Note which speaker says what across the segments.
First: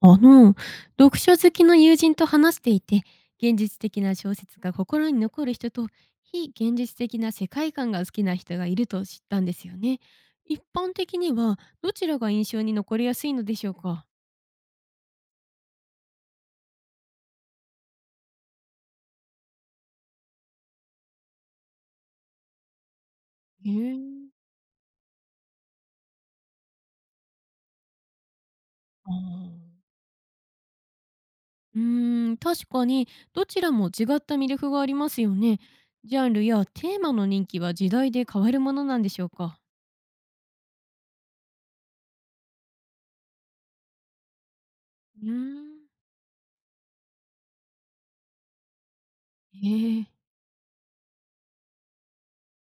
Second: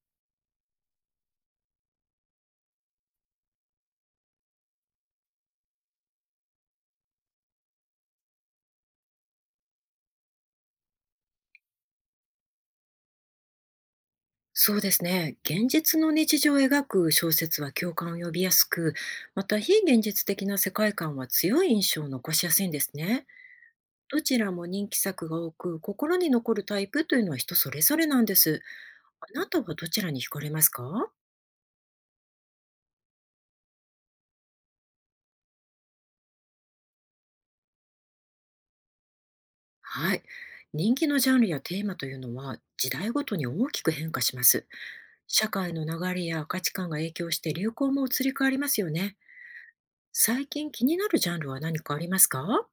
Speaker 1: あの、読書好きの友人と話していて、現実的な小説が心に残る人と、非現実的な世界観が好きな人がいると知ったんですよね。一般的には、どちらが印象に残りやすいのでしょうか？
Speaker 2: そうですね。現実の日常を描く小説は共感を呼びやすく、また非現実的な世界観は強い印象を残しやすいんですね。
Speaker 1: へえ。
Speaker 2: どちらも人気作が多く、心に残るタイプというのは人それぞれなんです。
Speaker 1: あ
Speaker 2: あなたは
Speaker 1: ー。
Speaker 2: どちらに惹かれますか？
Speaker 1: 確かに、どちらも違った魅力がありますよね。ジャンルやテーマの人気は時代で変わるものなんでしょうか？
Speaker 2: はい。人気のジャンルやテーマというのは時代ごとに大きく変化します。
Speaker 1: うー
Speaker 2: 社会の
Speaker 1: ん、
Speaker 2: 流れや価値観が影響して流行も移り変わりますよね。
Speaker 1: へえ。
Speaker 2: 最近気になるジャンルは何かありますか？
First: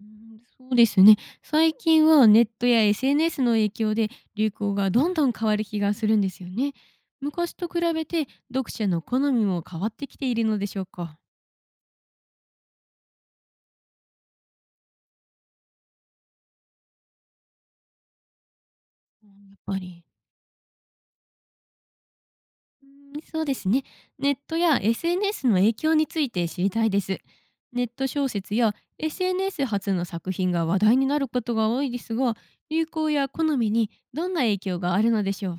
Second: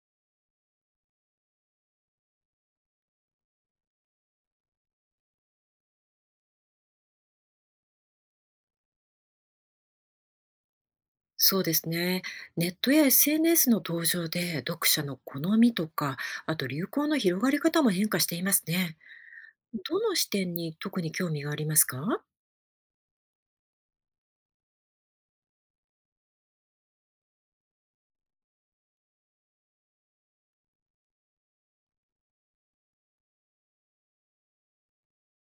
Speaker 1: うーん、そうですね。最近はネットや SNS の影響で流行がどんどん変わる気がするんですよね。昔と比べて読者の好みも変わってきているのでしょうか。
Speaker 2: そうですね。ネットや SNS の登場で読者の好みとか、あと流行の広がり方も変化していますね。
Speaker 1: うん、やっぱ
Speaker 2: ど
Speaker 1: り。
Speaker 2: の視点に特に興味がありますか？
Speaker 1: うん、そうですね。ネットや SNS の影響について知りたいです。ネット小説や SNS 発の作品が話題になることが多いですが、流行や好みにどんな影響があるのでしょう。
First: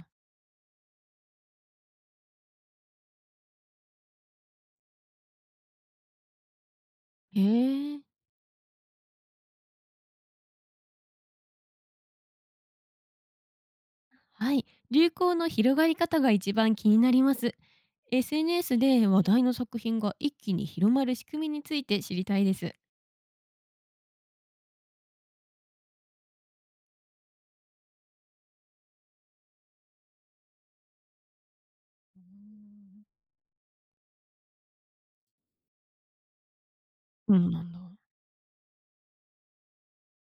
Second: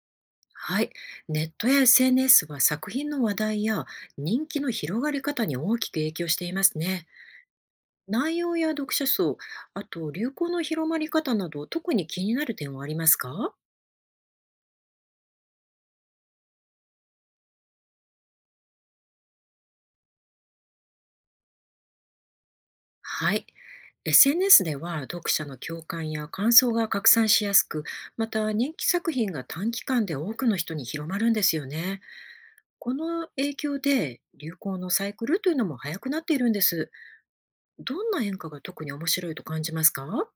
Speaker 2: はい。ネットや SNS は作品の話題や人気の広がり方に大きく影響していますね。
Speaker 1: へえ。
Speaker 2: 内容や読者層、あと流行の広まり方など特に気になる点はありますか？
Speaker 1: はい、流行の広がり方が一番気になります。SNS で話題の作品が一気に広まる仕組みについて知りたいです。
Speaker 2: はい。SNS では読者の共感や感想が拡散しやすく、また人気作品が短期間で多くの人に広まるんですよね。この影響で流行のサイクルというのも早くなっているんです。
Speaker 1: そうんなんだ。
Speaker 2: どんな変化が特に面白いと感じますか？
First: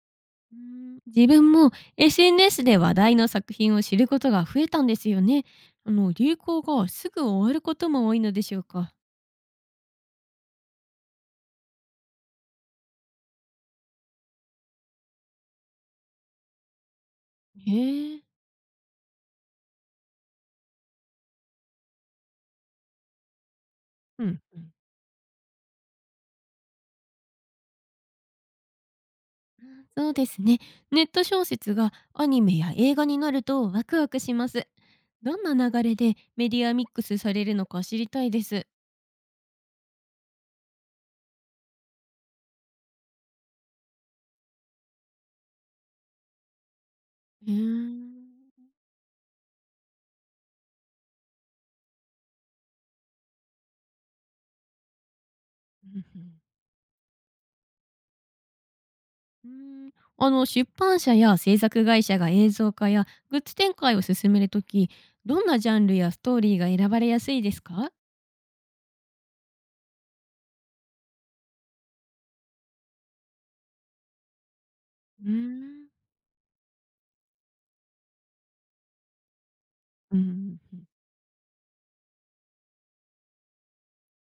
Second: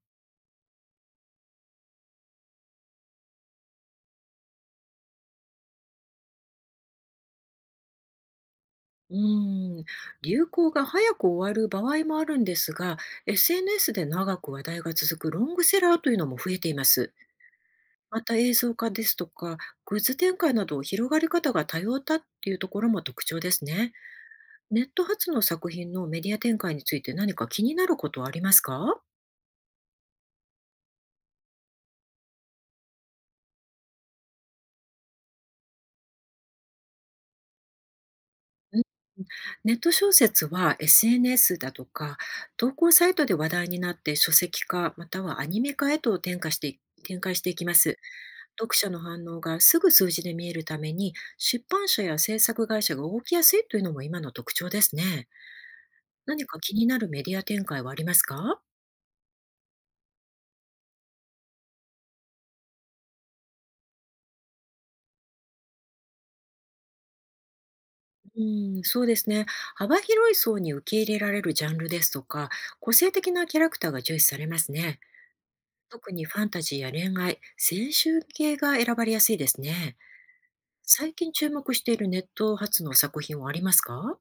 Speaker 1: 自分も SNS で話題の作品を知ることが増えたんですよね。あの、流行がすぐ終わることも多いのでしょうか。
Speaker 2: うーん、流行が早く終わる場合もあるんですが、SNS で長く話題が続くロングセラーというのも増えています。
Speaker 1: へ
Speaker 2: ま
Speaker 1: え。
Speaker 2: た映像化ですとか、グッズ展開など広がり方が多様だっていうところも特徴ですね。
Speaker 1: うん。うん、
Speaker 2: ネット発の作品のメディア展開について何か気になることはありますか？
Speaker 1: そうですね。ネット小説がアニメや映画になるとワクワクします。どんな流れでメディアミックスされるのか知りたいです。
Speaker 2: うんネット小説は SNS だとか投稿サイトで話題になって書籍化またはアニメ化へと転化してい展開して
Speaker 1: へえ。
Speaker 2: い
Speaker 1: う
Speaker 2: きます。
Speaker 1: ん
Speaker 2: 読者の反応がすぐ数字で見えるために出版社や制作会社が動きやすいというのも今の特徴ですね。
Speaker 1: うん。
Speaker 2: 何か気になるメディア展開はありますか？
Speaker 1: うん。出版社や制作会社が映像化やグッズ展開を進めるとき、どんなジャンルやストーリーが選ばれやすいですか？
Speaker 2: うそうですね。幅広い層に受け入れられるジャンルですとか、個性的なキャラクターが重視されますね。
Speaker 1: うーん。
Speaker 2: 特にファンタジーや恋愛、青春系が選ばれやすいですね。
Speaker 1: うんん、うん。
Speaker 2: 最近注目しているネット発の作品はありますか？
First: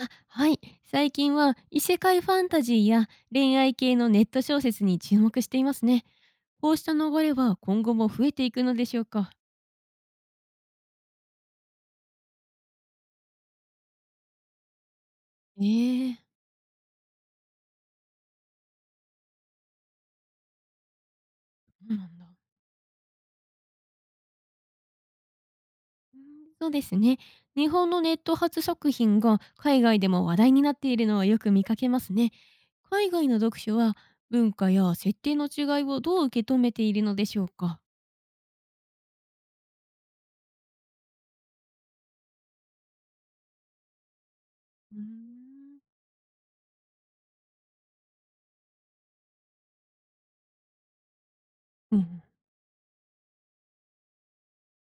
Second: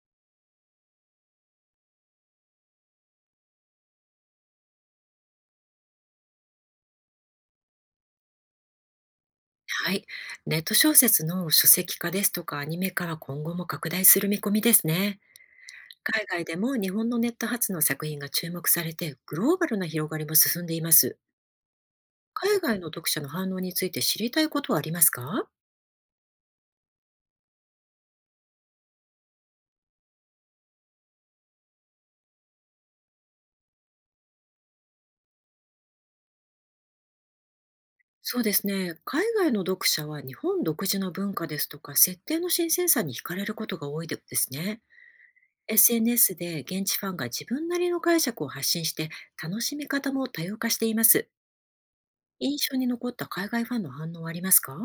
Speaker 1: あ、はい。最近は異世界ファンタジーや恋愛系のネット小説に注目していますね。こうした流れは今後も増えていくのでしょうか？
Speaker 2: はい。ネット小説の書籍化ですとかアニメ化は今後も拡大する見込みですね。
Speaker 1: ええ、
Speaker 2: 海外でも日本のネット発の作品が注目されてグローバルな広がりも進んでいます。
Speaker 1: そうなんだ。
Speaker 2: 海外の読者の反応について知りたいことはありますか？
Speaker 1: うん、そうですね。日本のネット発作品が海外でも話題になっているのはよく見かけますね。海外の読書は文化や設定の違いをどう受け止めているのでしょうか。
Speaker 2: そうですね。海外の読者は日本独自の文化ですとか設定の新鮮さに惹かれることが多いですね。
Speaker 1: うーん。
Speaker 2: SNS で現地ファンが自分なりの解釈を発信して楽しみ方も多様化しています。
Speaker 1: うん、
Speaker 2: 印象に残った海外ファンの反応はありますか？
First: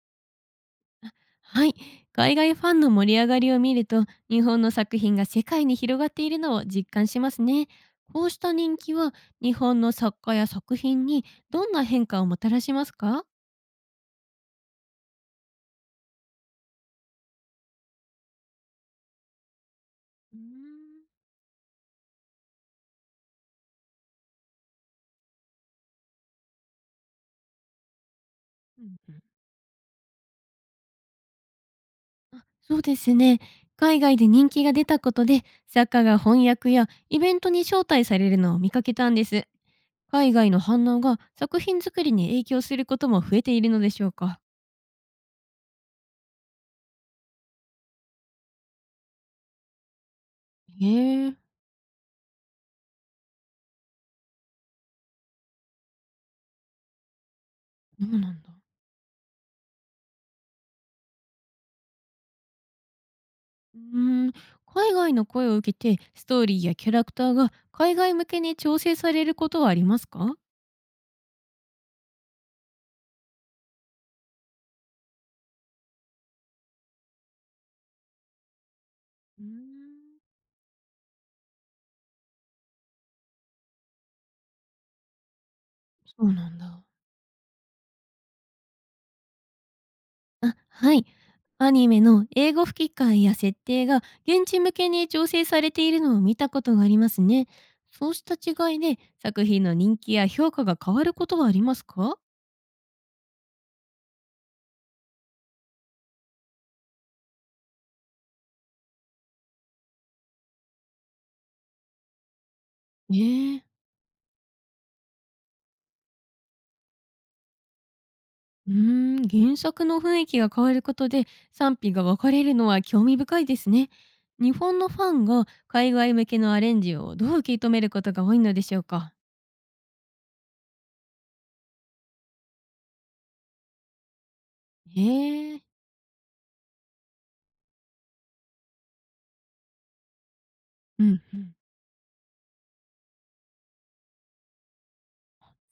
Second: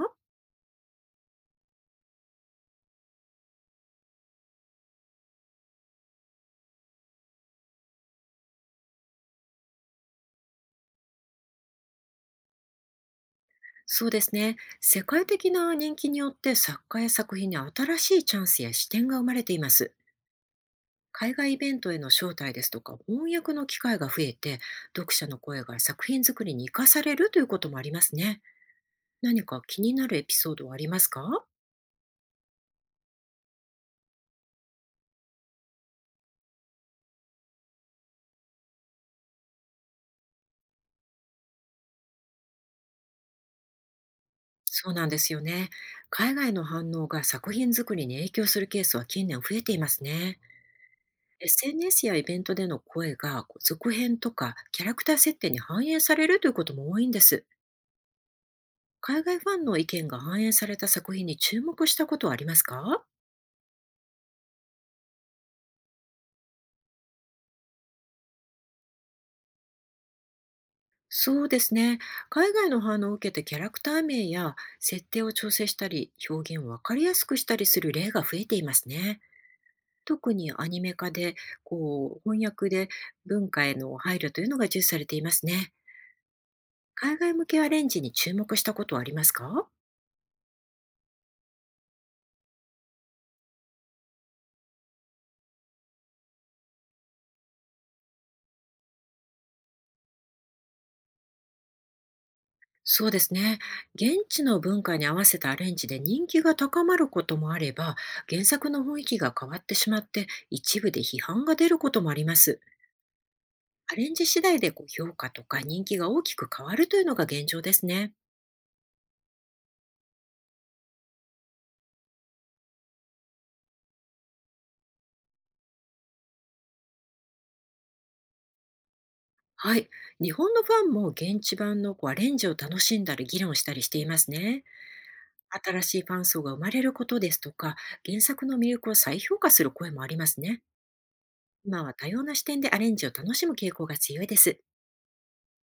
Speaker 1: はい。海外ファンの盛り上がりを見ると、日本の作品が世界に広がっているのを実感しますね。こうした人気は日本の作家や作品にどんな変化をもたらしますか？
Speaker 2: そうですね。世界的な人気によって作家や作品に新しいチャンスや視点が生まれています。
Speaker 1: うーん。
Speaker 2: 海外イベントへの招待ですとか翻訳の機会が増えて読者の声が作品作りに生かされるということもありますね。
Speaker 1: うん。
Speaker 2: 何か気になるエピソードはありますか？
Speaker 1: あ、そうですね。海外で人気が出たことで、作家が翻訳やイベントに招待されるのを見かけたんです。海外の反応が作品作りに影響することも増えているのでしょうか。
Speaker 2: そうなんですよね。海外の反応が作品作りに影響するケースは近年増えていますね。
Speaker 1: へえ、
Speaker 2: SNS やイベントでの声がこう続編とかキャラクター設定に反映されるということも多いんです。
Speaker 1: そうなんだ。
Speaker 2: 海外ファンの意見が反映された作品に注目したことはありますか？
Speaker 1: うーん、海外の声を受けて、ストーリーやキャラクターが海外向けに調整されることはありますか？
Speaker 2: そうですね。海外の反応を受けてキャラクター名や設定を調整したり、表現をわかりやすくしたりする例が増えていますね。
Speaker 1: うーん、
Speaker 2: 特にアニメ化で、こう、翻訳で文化への配慮というのが重視されていますね。
Speaker 1: そうなんだ。
Speaker 2: 海外向けアレンジに注目したことはありますか？
Speaker 1: あ、はい。アニメの英語吹き替えや設定が現地向けに調整されているのを見たことがありますね。そうした違いで作品の人気や評価が変わることはありますか？
Speaker 2: そうですね。現地の文化に合わせたアレンジで人気が高まることもあれば、原作の雰囲気が変わってしまって、一部で批判が出ることもあります。
Speaker 1: ねえ。
Speaker 2: アレンジ次第でこう評価とか人気が大きく変わるというのが現状ですね。
Speaker 1: うー原作の雰囲気が変わることで賛否が分かれるのは興味深いですね。日本のファンが海外向けのアレンジをどう受け止めることが多いのでしょうか。
Speaker 2: はい。日本のファンも現地版のこうアレンジを楽しんだり議論したりしていますね。
Speaker 1: へえ。
Speaker 2: 新しいファン層が生まれることですとか、原作の魅力を再評価する声もありますね。
Speaker 1: うんうん。
Speaker 2: 今は多様な視点でアレンジを楽しむ傾向が強いです。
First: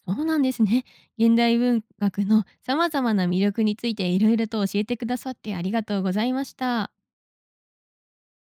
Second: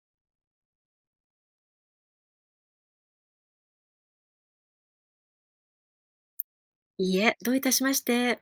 Speaker 1: そうなんですね。現代文学の様々な魅力についていろいろと教えてくださってありがとうございました。
Speaker 2: いいえ、どういたしまして。